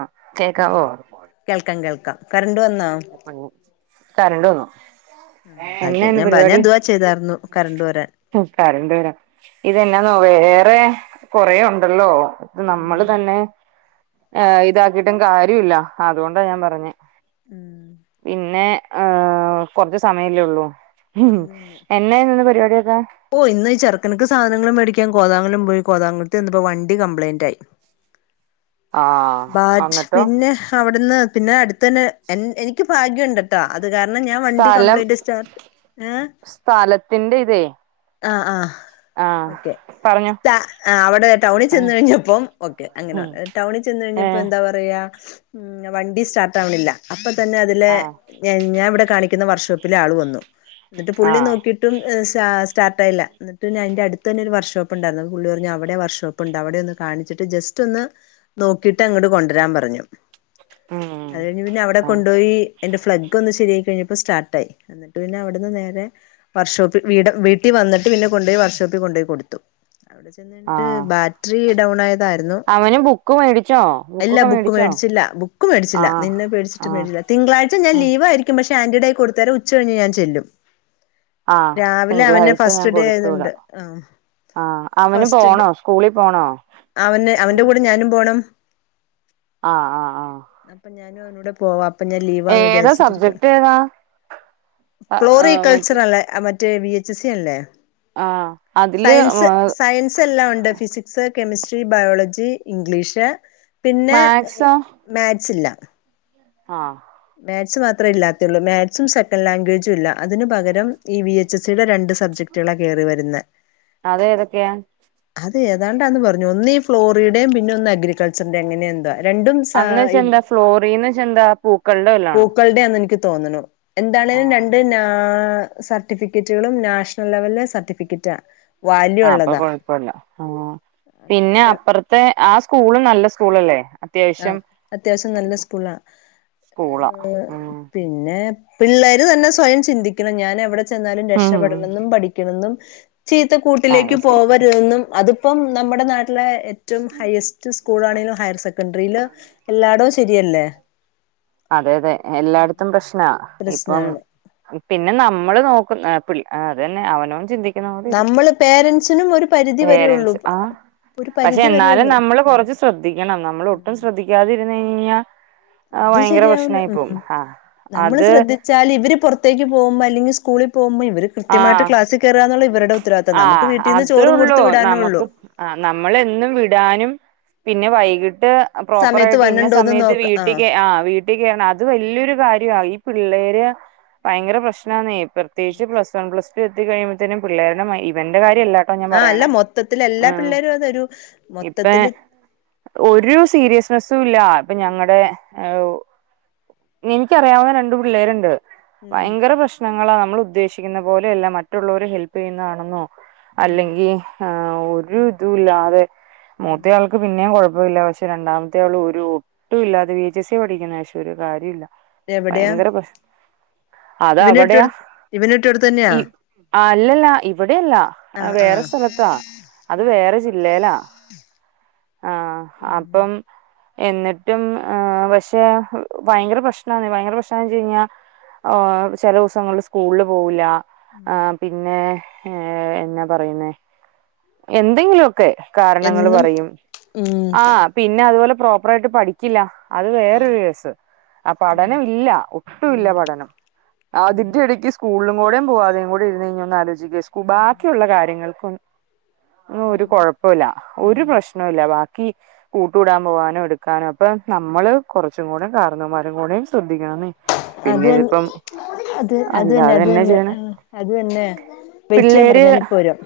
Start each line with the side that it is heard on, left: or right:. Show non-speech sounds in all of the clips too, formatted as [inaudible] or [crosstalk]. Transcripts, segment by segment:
right: ആഹ്
left: ഉം
right: കേക്കാവോ
left: കേൾക്കാം കേൾക്കാം കറണ്ട് വന്നോ
right: കരണ്ട് വന്നു
left: ആഹ് ഭഗ്യം
right: എന്നാന്ന്
left: ഞാൻ പ ഞാൻ ദുഅ ചെയ്തായിരുന്നു കരണ്ട് വരാൻ
right: ഒ കരണ്ടു വരാൻ ഇത് യെന്നാന്നോ വേറെ കൊറേ ഉണ്ടല്ലോ അത് നമ്മള്
left: ഉം
right: തന്നെ ഇതാക്കിട്ടും കാര്യല്ല അതുകൊണ്ടാ ഞാൻ പറഞ്ഞെ
left: ഉം
right: പിന്നെ ഹ കുറച്ച് സമയല്ലേ ഉള്ളൂ
left: അതന്നെ
right: എന്നന്നെന്ന് പരിപാടിയൊക്കെ
left: ഓ ഇന്ന് ചെറക്കൻക്ക് സാധനും മേടിക്കാൻ കോതാവുലം പോയി കോതാവുലത്തി ഇന്നപ്പോ വണ്ടിം കപ്ലയിന്റ് ആയി
right: ആഹ്
left: ബാച്ച്
right: അന്നിട്ടോ
left: പിന്നെ അവിട്ന്ന് പിന്നെ അടുത്തന്നെ എ എനിക്ക് ഭാഗ്യം ഇണ്ട് ട്ട അത് കാരണം ഞാൻ വണ്ടി
right: സ്ഥലം
left: കംപ്ലയ്ന്റ് സ്റ്റാർട്ട് ങ്
right: സ്ഥലത്തിന്റെ ഇതേ
left: ആഹ് ആഹ്
right: ആഹ് പറഞ്ഞോ
left: ത അവിടെ ടൗണിൽ
right: ആഹ്
left: ചെന്ന് കഴിഞ്ഞപ്പോം ഓക്കെ അങ്ങനെ
right: ഉം
left: ടൗണിൽ പ്പോ
right: ഏഹ്
left: എന്താ പറയാ വണ്ടി സ്റ്റാർട്ട് ആവ്ണില്ല അപ്പ തന്നെ അതിലെ
right: ആഹ്
left: ഞാ ഞാൻ ഇവിടെ കാണിക്ക്ന്ന വർഷോപ്പിലെ ആള് വന്നു ന്നിട്ട് പുള്ളി
right: ആഹ്
left: നോക്കി ട്ടും സാ സ്റ്റാർട്ടായില്ല എന്നിട്ട് അയിൻ്റെ അടുത്തന്നെ ഒരു വർഷോപ്പ്ണ്ടായിരുന്നു പുള്ളി പറഞ്ഞു അവിടെ വർഷോപ്പ് പ്പുണ്ട് അവിടെ ഒന്ന് കാണിച്ചിട്ട് ജസ്റ്റ് ഒന്ന് നോക്കിട്ട് അങ്ങട് കൊണ്ടരാൻ പറഞ്ഞു.
right: ഉം
left: അത് കഴിഞ്ഞ് പിന്നെ അവിടെ
right: ആഹ്
left: കൊണ്ടോയി അയ്ൻ്റെ ഫ്ലഗ് ഒന്ന് ശരിയായിക്കഴിഞ്ഞപ്പോ സ്റ്റാർട്ടായി എന്നിട്ട് പിന്നെ അവിടുന്ന് നേരെ വർഷോപ്പിൽ വീട് വീട്ടി വന്നിട്ട് പിന്നെ കൊണ്ടോയി വർഷോപ്പിൽ കൊണ്ടോയി കൊടുത്തു. ന്നിട്ട്
right: ആഹ്
left: ബാറ്ററി ഡൗൺ ആയതായിരുന്നു
right: അവന് ബുക്ക് മേടിച്ചോ?
left: അല്ലാ
right: ബുക്കൊക്കെ
left: ബുക്ക്
right: മേടിച്ചോ
left: മേടിച്ചില്ല ബുക്ക് മേടിച്ചില്ല.
right: ആഹ്
left: നിന്നെ പേടിച്ചിട്ട്
right: ആഹ്
left: മേടിച്ചില്ല തിങ്കളാഴ്ച ഞാൻ
right: ആഹ്
left: ലീവായിരിക്കും പക്ഷ ആന്റി ടയി കൊടുതേര് ഉച്ച കഴിഞ്ഞ് ഞാൻ ചെല്ലും
right: ആഹ്
left: രാവിലെ അവനെ
right: തിങ്കളാഴ്ച ഞാൻ
left: ഫസ്റ്റ് ഡേ
right: കൊടുത്തു
left: ആയതുണ്ട്
right: വിടാം
left: ആഹ്
right: ആഹ് അവന്
left: ഫസ്റ്റ് ഡ്
right: പോണോ സ്കൂളിൽ പോണോ
left: അവന്
right: ഉം
left: അവന്റെ കൂടെ ഞാനും പോണം
right: ആഹ് അ
left: അപ്പം ഞാനും അവനൂടെ പോവാ അപ്പ ഞാൻ ലീവാന്ന്
right: ഏതാ
left: വിചാരിച്ചിട്ടിരിക്ക.
right: സബ്ജക്ട് ഏതാ
left: ഫ്ലോറി
right: ആഹ് മറ്റേ
left: കൾച്ചറല്ലെ അ മ റ്റെ വി എച്ച് എസ് സി അല്ലേ
right: ആഹ് അതില്
left: സയൻസ് സയൻ സെല്ലാം ഉണ്ട് ഫിസിക്സ്, കെമിസ്ട്രി, ബയോളജി, ഇംഗ്ലീഷ് പിന്നെ
right: മാത്സോ
left: മേറ്റ്സില്ല.
right: ആഹ്
left: മേക്സ് മാത്രേ ഇല്ലാത്തേയുള്ളൂ മേക്സും സെക്കൻഡ് ലാംഗ്വേജും ഇല്ല. അതിനു പകരം ഈ വി എച്ച് എസ് സി ടെ രണ്ട് സബ്ജക്ടുകളാ കേറി വരുന്നെ
right: അതേതൊക്കെയാ?
left: അത് ഏതാണ്ടാന്ന് പറഞ്ഞു ഒന്ന് ഈ ഫ്ലോറിഡേം പിന്നെ ഒന്ന് അഗ്രികൾച്ചറിൻ്റെം അങ്ങനെയെന്തുവാ
right: അന്ന് വെച്ച എന്താ, ഫ്ലോറിന്ന് വെച്ച എന്താ, പൂക്കളുടെ വല്ലതുവാണോ?
left: ക്കൾടെ ആന്ന് എനിക്ക് തോന്നുണു എന്താണേലും രണ്ട് നാ ആ സർട്ടിഫിക്കറ്റുകളും നാഷണൽ ലെവലിലെ സർട്ടിഫിക്കറ്റാ വാല്യൂ
right: ആഹ് അപ്പൊ
left: ഉള്ളതാ
right: കുഴപ്പവില്ല ആഹ് പിന്നെ അപ്പർ ത്തെ ആ സ്കൂളും നല്ല സ്കൂളല്ലേ
left: ആഹ്
right: അത്യാവശ്യം
left: അത്യാവശ്യം നല്ല സ്കൂളാ.
right: സ്കൂളാ
left: ഏഹ്
right: ഉം
left: പിന്നെ പിള്ളേര് തന്നെ സ്വയം ചിന്തിക്കണം ഞാൻ എവിടെ ചെന്നാലും
right: ഉം
left: രക്ഷപെടണെന്നും പഠിക്കണം ന്നും ചീത്ത
right: അത്
left: കൂട്ടിലേക്ക്
right: ശരി
left: പോവരുതെന്നും അതിപ്പം നമ്മുടെ നാട്ടിലെ എ റ്റും ഹയ്എസ്റ്റ് സ്കൂളാണെലും ഹയർ സെക്കൻഡറില് എല്ലാടോം ശരിയല്ലേ
right: അതെ അതെ എല്ലായിടത്തും പ്രശ്നാ. ഇപ്പം
left: പ്രശ്നാണ്
right: പിന്നെ നമ്മള് നോക്കും ഏഹ് പിൾ ഏഹ് അതന്നെ അവനോൻ ചിന്തി
left: നമ്മള് പേരന്റ്സിനും ഒരു പരിധി വരെയൊള്ളൂ
right: പേരൻറ്സ് ആ പക്ഷെ എന്നാലും നമ്മള് കുറച്ച് ശ്രദ്ധിക്കണം നമ്മൾ ഒട്ടും
left: ഉം
right: ശ്രദ്ധിക്കാതിരുന്ന് കഴിഞ്ഞഴിഞ്ഞാ
left: അത് ശരിയാവൂല ഉം
right: ആ
left: നമ്മള്
right: അത്
left: ശ്രദ്ധി ച്ചാല് ഇവര് പുറത്തേക്ക് പോകുമ്പം അല്ലെങ്കി സ്കൂളി പോകുമ്പം ഇവര് കൃത്യമായിട്ട്
right: ആഹ്
left: ക്ലാസിൽ കേറാന്നുള്ള ഇവരുടെ ഉത്തരവാദിത്താ. നമുക്ക്
right: ആഹ്
left: വീട്ടീന്ന്
right: അതേ
left: ചോറും
right: ഉള്ളൂ
left: കൊടുത്ത് വിടാനൊള്ളു
right: നമുക്ക് ആഹ് നമ്മളെന്നും വിടാനും പിന്നെ വൈകിട്ട് പ്രോപ്പർ
left: സമയത്ത്
right: ആയിട്ട് ഇന്ന
left: വന്നുണ്ടോന്ന്
right: സമയത്ത്
left: നോക്ക
right: വീട്ടി കേ ആഹ് വീ ട്ടി കേറണം അത് വലിയൊരു കാര്യവാ. ഈ പിള്ളേര് ഭയങ്കര പ്രശ്നാന്നേ പ്രത്യേകിച്ച് പ്ലസ് വൺ പ്ലസ് ടു എത്തി കഴിയുമ്പഴ്ത്തേനും പിള്ളേരുടെ മൈൻ ഇവന്റെ കാര്യ അല്ല
left: ആഹ് അല്ല മൊത്തത്തില് എല്ലാ പിള്ളേരും അതൊരു
right: ഇപ്പ
left: മൊത്തത്തില്
right: ഒരു സീരിയസ്നെസ്സും ഇല്ല ഇപ്പൊ ഞങ്ങടെ ഉ നിൻക്കറിയാവുന്ന രണ്ട് പിള്ളേര്ണ്ട്
left: ഉം
right: ഭയങ്കര പ്രശ്നങ്ങളാ നമ്മൾ ഉദ്ദേശിക്കുന്ന പോലെയല്ല മറ്റുള്ളവരെ ഹെല്പ്പ് ചെയ്യുന്നതാണെന്നോ
left: ഉം
right: അല്ലെങ്കി ആഹ് ഒരു ഇതുല്ലാതെ
left: ഉം
right: മൂത്ത ആൾ ക്ക് പിന്നെയും കുഴപ്പമില്ല പക്ഷെ രണ്ടാമത്തെ ആള് ഒരു ഒട്ടും ഇല്ലാതെ വി എച്ച് എസ് സി യാ പഠിക്കുന്നെ പക്ഷെ ഒരു കാര്യവു ഇല്ല.
left: എവിടെയാ
right: ഭയങ്കര പ്രശ് അത
left: ഇവന്
right: അവടെയാ
left: ഇട്ടൊടു ഇവന് കിട്ടിയോട്ത്ത് തന്നെയാ?
right: ആഹ് അല്ലല്ല ഇവിടെയല്ല.
left: ആഹ്
right: വേറെ
left: ആഹ്
right: സ്ഥലത്താ അത്
left: ആ അന്നേ
right: വേറെ
left: കൊഴപ്പവില്ല
right: ജില്ലയിലാ ആഹ് അപ്പം എന്നിട്ടും ആ പക്ഷെ ഭയങ്കര പ്രശ്നാണേ. ഭയങ്കര പ്രശ്നന്ന് വെച്ച് കഴിഞ്ഞാ ഓ ചെലൂസങ്ങളിൽ സ്കൂളിൾല് പോവൂല്ല ആ
left: ഉം
right: പിന്നെ ഏ എന്നാ പറയുന്നേ എന്തെങ്കിലു ഒക്കെ കാരണങ്ങള്
left: എന്നും
right: പറയും
left: ഉം
right: ആ പിന്നതുപോലെ പ്രോപ്പറായിട്ട് പഠി ക്കില്ല അത്
left: ആഹ്
right: വേറൊരു കേസ് ആ
left: ഉം
right: പഠനവില്ല ഒട്ടുവില്ല
left: ഉം
right: പഠനം ആ
left: ഉം
right: അതിന്റെടി ഈ സ്കൂളിലും കൂടെ പോവാതെയും കൂടി ഇരുന്ന് കഴിഞ്ഞ ഒന്ന് ആലോചിക്കെ
left: ഉം
right: ബാക്കിയുള്ള കാര്യങ്ങൾക്കും ഒരു
left: ഉം
right: കൊഴപ്പൊവില്ല ഒരു
left: ഉം
right: പ്രശ്നോവില്ല വാക്കി കൂട്ടൂടാൻ പോവാനോ എടുക്കാനോ അപ്പ നമ്മള് കൊറച്ചും കൂടെ കാർണോമാരും കൂടെം ശ്രദ്ധിക്കണംന്ന്
left: അത് തൻ അത അത് അത് തന്നെ
right: അല്ലാതെ
left: അത്
right: എന്നാ
left: തന്നെ
right: ചെയ്യണെ
left: ആ അത് തന്നെ വെയിറ്റ്യ്യാൻ പറ ഞാനിപ്പോ വരുവ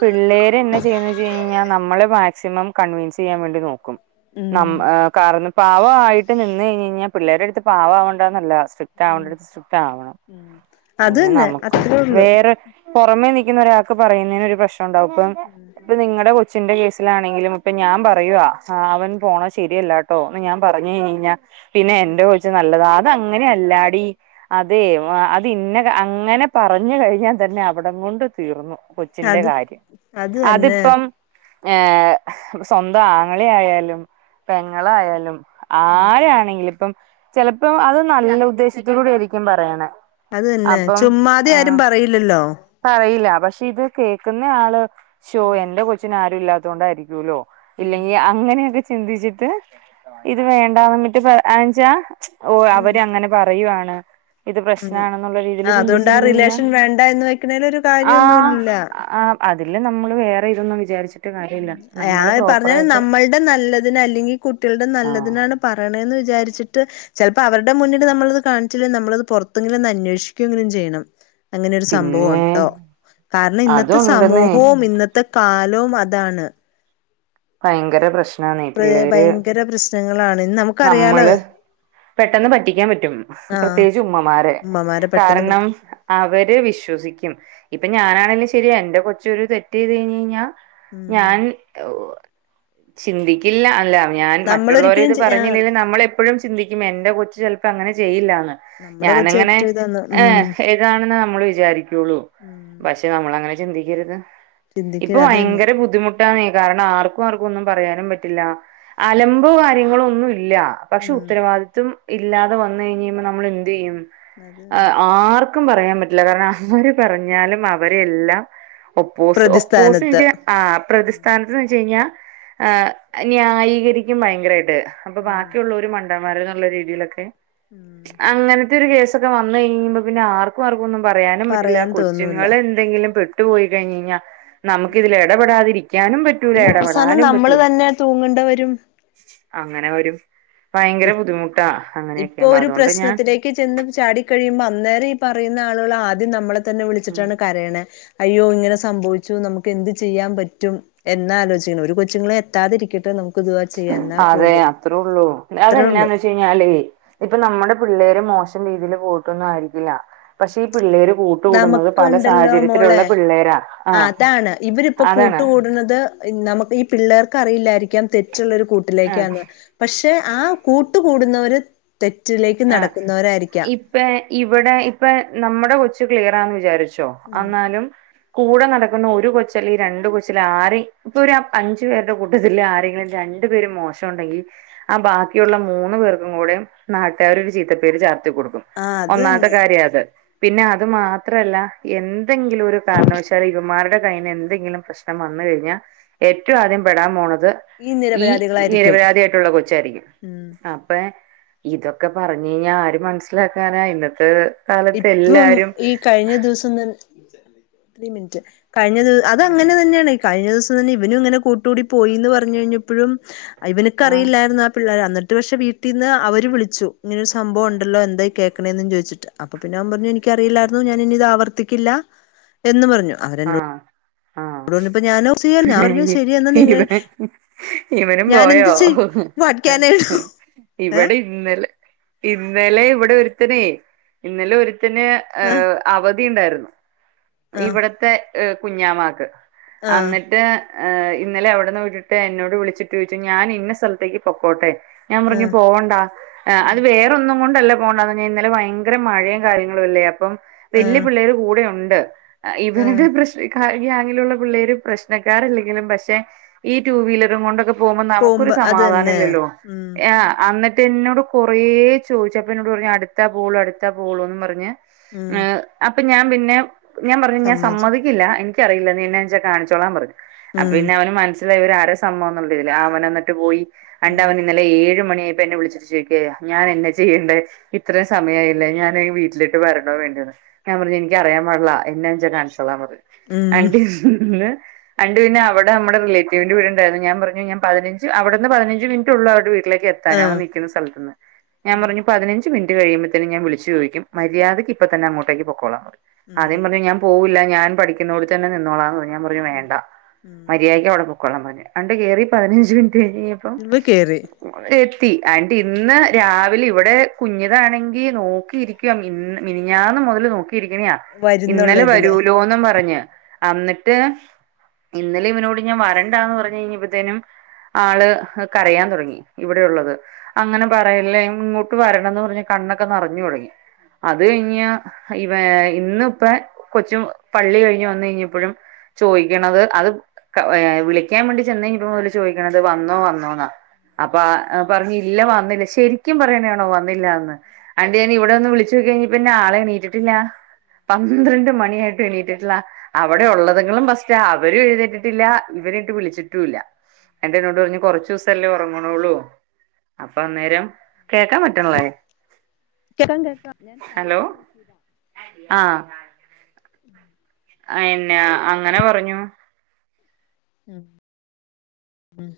right: പിള്ളേരെന്ന ചെയ്യുന്നെച്ച് കഴിഞ്ഞാൽ നമ്മള് മാക്സിമം കൺവിൻസ്യ്യാൻ വേണ്ടി നോക്കും
left: ഉം
right: നമ് ആ കാറ്ന പാവായിട്ട് നിന്ന് കഴഞ് കഴിഞ്ഞാ പിള്ളേര്ടടുത്ത് പാവം ആവണ്ടാന്നല്ല സ്ട്രിക്റ്റ്
left: ഉം
right: ആവണ്ടടുത്ത് സ്ട്രിക്റ്റ് ആവണം
left: ഉം അത്
right: അതിന്
left: തന്നെ
right: നമുക്ക്
left: അത്രേ ഉള്ളു
right: വേറെ പൊറമേ നിയ്ക്കുന്നൊരാക്ക് പറയുന്നേനൊരു പ്രശ്നണ്ടാവും ഇപ്പം ഇപ്പൊ നിങ്ങടെ കൊ ച്ചിന്റെ കേസിലാണെങ്കിലും ഇപ്പൊ ഞാൻ പറയുവ ആ അവൻ പോണ ശരിയല്ലാട്ടോ ന്ന് ഞാൻ പറഞ്ഞയ്ഞയിഞ്ഞാൽ പിന്നെ എന്റെ കൊച്ചു നല്ലതാ അതങ്ങനെ അല്ലാടി അതേ ആ അത് ഇന്ന കാ അങ്ങനെ പറഞ്ഞു കഴിഞ്ഞാ തന്നെ അവിടം കൊണ്ട് തീർന്നു കൊ ച്ചിന്റെ
left: അത്
right: കാര്യം
left: അത് തന്നെ
right: അതിപ്പം ഏ സ്വന്തം ആങ്ങളെയായാലും പെങ്ങളായാലും
left: ഉം
right: ആരാണെങ്കില് പ്പം ചെലപ്പം അത് നല്ല ഉദ്ദേശത്തോടൂടി ആയിരിക്കും പറയണെ
left: അത് തന്നെ ചുമ്മാതെയാരും പറയില്ലല്ലോ
right: പറയില്ല പക്ഷെ ഇത് കേൾക്കുന്നയാള് ശോ
left: ഉം
right: എന്റെ കൊച്ചിനാരുല്ലാത്തോണ്ടായിരിക്കൂല്ലോ ഇല്ലെങ്കി
left: ഉം
right: അങ്ങനെയൊക്കെ ചിന്തിച്ചിട്ട് ഇത് വേണ്ടാന്നുംവ്ട്ട് പറ ആംച്ചാ ഓ അവരങ്ങനെ പറയുവാണ് ഇത്
left: ഉം
right: നെയാണെന്നുള്ള രീതീല്
left: ആഹ് അതുകൊണ്ട് ആ
right: ചിന്തിച്ചയ്ഞ്ഞയിഞ്ഞാ
left: റിലേഷൻ വേണ്ട എന്ന് വെക്കണേൽ ഒരു
right: ആ
left: കാര്യമൊന്നുമില്ല
right: അതില് നമ്മള് വേറെ ഇതൊന്നും വിചാരിച്ചിട്ട് കാര്യല്ല നമ്മള് പ്രോപ്പറായിട്ട്
left: ടെ നല്ലതിന് അല്ലെങ്കി കുട്ടികളുടെ
right: ആഹ്
left: നല്ലതിനാണ് പറയണെന്ന് വിചാരിച്ചിട്ട് ചെലപ്പോ അവര്ടെ മുന്നിലു നമ്മള്ത് കാണിച്ചില്ലെ നമ്മള്ത് പൊറത്തെങ്കിലും ഒന്ന് അന്വേഷിക്കെങ്കിലും ചെയ്യണം അങ്ങനൊരു
right: പിന്നെ
left: സംഭവോണ്ടോ കാരണം ഇന്നത്തെ
right: അതുണ്ടെന്നേ
left: സമൂഹവും ഇന്നത്തെ കാലവും അ അതാണ്
right: ഭയങ്കര പ്രശ്ന
left: [unintelligible] ഭയങ്കര പ്രശ്നങ്ങളാണ് നമ്മ
right: നമ്മള് പെട്ടെന്ന് പറ്റിക്കാൻ പറ്റും
left: ആഹ്
right: പ്രത്യേകിച്ച് ഉമ്മമാരെ
left: ഉമ്മമാരെ പെട്ടെന്ന്
right: കാരണം
left: പറ്റി
right: അവര് വിശ്വസിക്കും ഇപ്പൊ ഞാനാണെങ്കിലും ശരിയാ എന്റെ കൊച്ചൊരു തെറ്റ് ചെയ്ത് കഴിഞ്ഞ് കഴിഞ്ഞാ
left: ഉം
right: ഞാൻ ഒ ചിന്തിക്കില്ല അല്ല ഞാൻ
left: നമ്മളൊരിക്കലും
right: മറ്റുള്ളോരേത്
left: ആഹ്
right: നമ്മളെപ്പോഴും ചിന്തിക്കും എന്റെ കൊച്ച് ചെലപ്പോ അങ്ങനെ ചെയ്യില്ലാന്ന്
left: നമ്മുടെ കൊച്ച്
right: ഞാനങ്ങനെ
left: ഏറ്റവും ഇതാന്ന് ഉം
right: ഏഹ് ഇതാണെന്ന നമ്മള് വിചാരിക്കുള്ളൂ
left: ഉം
right: പക്ഷെ നമ്മളങ്ങനെ ചിന്തിക്കരുത്
left: ചിന്തിക്കുക
right: ഇപ്പൊ
left: അത് തന്നെ
right: വയങ്കര ബുദ്ധിമുട്ട് ട്ടാണെ കാരണം ആർക്കു ആർക്കും ഒന്നും പറയാനും പറ്റില്ല അലമ്പോ കാര്യങ്ങളൊ ഒന്നുവില്ല പക്ഷെ
left: ഉം
right: ഉത്തരവാദിത്വം ഇല്ലാതെ വന്ന് കഴിഞ്ഞഴിയുമ്പോ നമ്മളെന്ത്യ്യും
left: അത് തന്നെ
right: ആർക്ക ക്കും പറയാൻ പറ്റില്ല കാരണം ഹ്ഹാര് പറഞ്ഞാലും അവരെയെല്ലാം ഒപ്പോസ് ഒപ്പോസ്
left: പ്രതിസ്ഥാനത്ത്
right: ആഹ്
left: ഉം
right: പ്രതിസ്ഥാനത്ത്ന്ന് വെച്ചഴിഞ്ഞാ ന്യായീകരിക്കും ഭയങ്കരായിട്ട് അപ്പൊ
left: ഉം
right: ബാക്കിയുള്ളോര് മണ്ടമാര്ന്നുള്ള രീതീലൊക്കെ
left: ഉം
right: അങ്ങനത്തെ ഒരു കേസൊക്കെ വന്ന് കഴിയുമ്പോ പിന്നെ ആർക്കും ആർക്കും ഒന്നും പറയാനും പറ്റില്ല
left: പറയാൻ തോന്നൂല
right: കൊച്ചുങ്ങൾ എന്തെങ്കിലും പെട്ടു പോയി കഴിഞ് കഴിഞ്ഞാൽ നമുക്ക് ഇതിൽ ഇടപൊതിരിക്കാനും പറ്റുല്ല്യ
left: ഇല്ല അവസാനം നമ്മള് തന്നെ തൂങ്ങേണ്ടി വരും
right: അങ്ങനെ വരും ഭയങ്കര ബുദ്ധിമുട്ടാ അങ്ങനെയൊക്കെയ
left: ഇപ്പൊ
right: ആവുമ്പോ
left: ഒരു
right: അതുകൊണ്ട് ഞാൻ
left: പ്രശ്നത്തിലേക്ക് ചെന്ന് ചാടി കഴിയുമ്പോ അന്നേരം ഈ പറയുന്ന ആളുകൾ ആദ്യം നമ്മളെ തന്നെ വിളിച്ചിട്ടാണ് കരയണെ അയ്യോ ഇങ്ങനെ സംഭവിച്ചു നമുക്ക് എന്ത് ചെയ്യാൻ പറ്റും എന്നാ ആലോചിക്കണം ഒരു കൊച്ചുങ്ങളെ എത്താതിരിക്കട്ടെ നമുക്ക് ദുആ ചെയ്യാം എന്നാ പോലും
right: അത്രേള്ളൂ
left: അത്രേ ഉള്ളു
right: അതാന്ന് വെചാ ഞേ ഇപ്പ നമ്മുടെ പിള്ളേര് മോശം രീതിയിൽ പോയിട്ടൊന്നും ആയിരിക്കില്ല പക്ഷെ ഈ പിള്ളേര് കൂട്ടുകൂടുന്നത് പല
left: നമുക്കുണ്ടല്ലോ
right: സാഹചര്യത്തിലുള്ള
left: മോളെ
right: പിള്ളേരാ ആഹ
left: ഇപ്പൊ കൂട്ട് കൂടുന്നത് നമുക്ക് ഈ പിള്ളേർക്ക് അറിയില്ലായിരിക്കാം തെറ്റുള്ളൊരു
right: ആ
left: കൂട്ടിലേക്കാന്ന് പക്ഷെ ആ കൂട്ട് കൂടുന്നവര് തെറ്റിലേക്ക്
right: ആ
left: നടക്കുന്നവരായിരിക്കാം
right: ഇപ്പ ഇവിടെ ഇപ്പ നമ്മുടെ കൊച്ച് ക്ലിയറാന്ന് വിചാരിച്ചോ
left: ഉം
right: അന്നാലും കൂടെ നടക്കുന്ന ഒരു കൊച്ച്ൽ ഈ രണ്ട് കൊച്ച്ൽ ആര ഇപ്പൊ ഒരു അഞ്ചു പേരുടെ കൂട്ടത്തിൽ ആരെങ്കിലും രണ്ട് മോശം ഉണ്ടെങ്കിൽ ആ ബാക്കിയുള്ള മൂന്ന് പേർക്കും കൂടെ നാട്ട ഒരു ചീത്തപ്പേര് ചാർത്തി കൊടുക്കും
left: ആ അത്
right: ഒന്നാമത്തെ
left: തന്നെ
right: കാര്യം അത് പിന്നെ അത് മാത്രല്ല എന്തെങ്കിലും ഒരു കാരണവശാല് ഇവമാരുടെ കയ്യിന് എന്തെങ്കിലും പ്രശ്നം വന്ന് കഴിഞ്ഞാൽ ഏറ്റവും ആദ്യം പെടാൻ പോണത് ഈ നിരപരാധി ആയിട്ടുള്ള കൊച്ചായിരിക്കും
left: ഉം
right: അപ്പൊ ഇതൊക്കെ ഒക്കെ പറഞ്ഞു കഴിഞ്ഞാൽ ആര് മനസ്സിലാക്കാനാ ഇന്നത്തെ കാലത്ത്
left: ഇപ്പം
right: എല്ലാരും
left: ഈ കഴിഞ്ഞ ദിവസം തെ ഒരു മിനിറ്റ് കഴിഞ്ഞ ദിവസം അത് അങ്ങനെ തന്നെയാണ് കഴിഞ്ഞ ദിവസം തന്നെ ഇവനും ഇങ്ങനെ കൂട്ടുകൂടി പോയിന്ന് പറഞ്ഞു കഴിഞ്ഞപ്പോഴും ഇവനക്ക
right: ആഹ്
left: അറിയില്ലായിരുന്നു ആ പിള്ളേർ എന്നിട്ട് പക്ഷെ വീട്ടിൽന്ന് അവര് വിളിച്ചു ഇങ്ങനെരു സംഭവ ഉണ്ടല്ലോ എന്തായി കേക്കണത് എ ചോദിച്ചിട്ട് അപ്പ പിന്നെ അവൻ പറഞ്ഞു എനിക്കറിയില്ലായിരുന്നു ഞാൻ ഇനി ഇത് ആവർത്തിക്കില്ല എന്ന് പറഞ്ഞു അവരെന്നോട്
right: ആഹാ ആഹ
left: പറഞ്ഞപ്പോ ഞാൻ ഞാൻ പറഞ്ഞു ശരി എന്നാ
right: ഇവ
left: നിങ്ങൾ
right: ഇവനും പോയോ
left: വാട്ക്കാനയ്ടു
right: ഇവിടിം ഇന്നലെ ഇന്നലെ ഇവിടെ ഒരുത്തനേ ഇന്നലെ ഒരുത്തന് ഏ
left: ആ
right: അവധിയ ഉണ്ടായിരുന്നു
left: ആ
right: ഇവിടത്തെഹ കുഞ്ഞാമാക്ക്
left: ആ
right: എന്നിട്ട് ഇന്നലെ അവിടെന്ന് വിട്ടിട്ട് എന്നോട് വിളിച്ചിട്ട് ചോയിച്ചു ഞാൻ ഇന്ന സ്ഥലത്തേക്ക് പൊക്കോട്ടെ ഞാൻ
left: ആ ആ
right: പറഞ്ഞു പോകണ്ട അത് വേ റോന്നും കൊണ്ടല്ല പോകണ്ടാന്ന് പർഞ്ഞേ ഇന്നലെ ഭയങ്കര മഴേ കാര്യങ്ങളും അല്ലേ അപ്പം
left: ആ
right: വല്യ പിള്ളേർ കൂടെ ഒണ്ട്
left: ആ
right: ഇവരടെ പ്രശ്ന ഈ ഗ്യാങ്ങിലുള്ള പിള്ളേര് പ്രശ്നക്കാരല്ലെങ്കിലും പക്ഷെ ഈ ടു വീലറും കൊണ്ടൊക്കെ പോവുമ്പോ നമുക്കൊരു
left: പോകുമ്പോ അത്
right: സമാധാനം
left: തന്നെ
right: ഇല്ലല്ലോ
left: ഉം
right: ആ ന്നിട്ട് എന്നോട് കൊറേ ചോദിച്ചപ്പം എന്നോട് പറഞ്ഞു അടുത്താ പോളു അടുത്താ പോളൂന്ന് പറഞ്ഞ്
left: ഉം
right: അപ്പൊ ഞാൻ പിന്നെ ഞാൻ പറഞ്ഞു ഞാൻ
left: സമ്മതിച്ചു
right: സമ്മതിക്കില്ല എനിക്കറിയില്ല നീ എന്നെച്ചാൽ കാണിച്ചോളാൻ പറഞ്ഞു അപ്പൊ
left: ഉം
right: പിന്നെ അവന് മനസ്സിലായി ഒരു ആര സമ്മദാന്നുള്ള ഇതില് അവൻ എന്നിട്ട് പോയി ണ്ടവൻ ഇന്നലെ ഏഴ മണിയായിപ്പോ എന്നെ വിളിച് ഞാൻ എന്നെ ചെയ്യേണ്ടേ ഇത്രയും സമയായില്ലേ ഞാൻ വീട്ടിലിട്ട് വരണോ വേണ്ടയോന്ന് ഞാൻ പറഞ്ഞു എനിക്ക് അറിയാൻ പാടില്ല എന്നാച്ചാ കാണിച്ചോളാൻ പറഞ്ഞ്
left: ഉം
right: ആണ്ടിന്ന് ണ്ട് പിന്നെ അവിടെ നമ്മടേ റിലേറ്റീവിന്റെ വീട് ഉണ്ടായിരുന്നു ഞാൻ പറഞ്ഞു ഞാൻ പതിനഞ്ച് അവിടുന്ന് പതിനഞ്ച് മിനിറ്റ് ഒള്ളു അവിടെ ക്ക് എത്താൻ അവൻ
left: ആഹ്
right: നിക്ക്ന്ന സ്ഥലത്തന്ന് ഞാൻ
left: ഉം
right: പറഞ്ഞു പതിനഞ്ച് മിനിറ്റ് കഴിയ്മ്പത്തേന് ഞാൻ വിളിച്ചു ചോയിക്കും മര്യാദക്ക് ഇപ്പ തന്ന അങ്ങോട്ടേക്ക് പോക്കോളാൻ പറഞ്ഞു
left: ഉം
right: ആദ്യം പറഞ്ഞു ഞാൻ പോവൂല്ല ഞാൻ പഠിക്കുന്നതോട് തന്നെ നിന്നോളാന്ന് ഞാൻ പറഞ്ഞു വേണ്ട
left: ഉം
right: മര്യാദയ്ക്ക് അവിടെ കൊള്ളം മോനെ ആണ്ട് കേറി പതിനഞ്ച് മിനിറ്റ് കഴിഞ്ഞ് കഴിഞ്ഞപ്പം
left: ഇവ കേറി
right: എത്തി ആന്റ് ഇന്ന് രാവിലെ ഇവിടെ കുഞ്ഞതാണെങ്കി നോക്കിയിരിക്ക മിനിഞ്ഞാന്ന് മുതല് നോക്കിയിരിക്കണിയാ
left: വരുന്നുള്ള
right: ഇന്നലെ
left: ഇതില്
right: വരൂലോന്നും പറഞ്ഞ് എന്നിട്ട് ഇന്നലെ ഇവനോട് ഞാൻ വരണ്ടാന്ന് പറഞ്ഞ് കഴിഞ്ഞപ്പഴത്തേനും ആള് കരയാൻ തുടങ്ങി ഇവിടെയുള്ളത് അങ്ങനെ പറയല്ലേ ഇങ്ങോട്ട് വരണന്ന് പറഞ്ഞ് കണ്ണൊക്കെ നെറഞ്ഞ് തുടങ്ങി അത് കഴിഞ്ഞ് ഇവ ഇന്ന് ഇപ്പൊ കൊച്ചു പള്ളി കഴിഞ്ഞ് വന്ന് കഴിഞ്ഞപ്പോഴും ചോദിക്കണത് അത് വിളിക്കാൻ വേണ്ടി ചെന്ന് കഴിഞ്ഞപ്പം മുതൽ ചോദിക്കണത് വന്നോ വന്നോന്നാ അപ്പ പറഞ്ഞ് ഇല്ല വന്നില്ല ശരിക്കും പറയ്ന്നാണോ വന്നില്ല എന്ന് ആണ്ട് ഞാൻ ഇവിടെ വന്ന് വിളചു നോക്കി കഴിഞ്ഞപ്പോ ആള് എണീറ്റിട്ടില്ല പന്ത്രണ്ട് മണിയായിട്ട് എണീട്ടില്ല അവിടെ ഉള്ളത്ങ്ങളും പസ്റ്റ അവരും എഴുന്നെറ്റിട്ടില്ല ഇവരെട്ട് വിളിച്ചിട്ടുംല്ല എന്റെ എന്നോട് പറഞ്ഞ് കുറച്ച് ദിവസല്ലേ ഒറങ്ങ്ണള്ളൂ അപ്പൊ അന്നേരം കേക്കാൻ പറ്റണള്ളേ
left: കേക്കാം കേക്കാം ഞാൻ [inaudible] നോക്കിയതാ
right: ആഹ് ന്നെ അങ്ങനെ പറഞ്ഞു
left: ഉം ഉം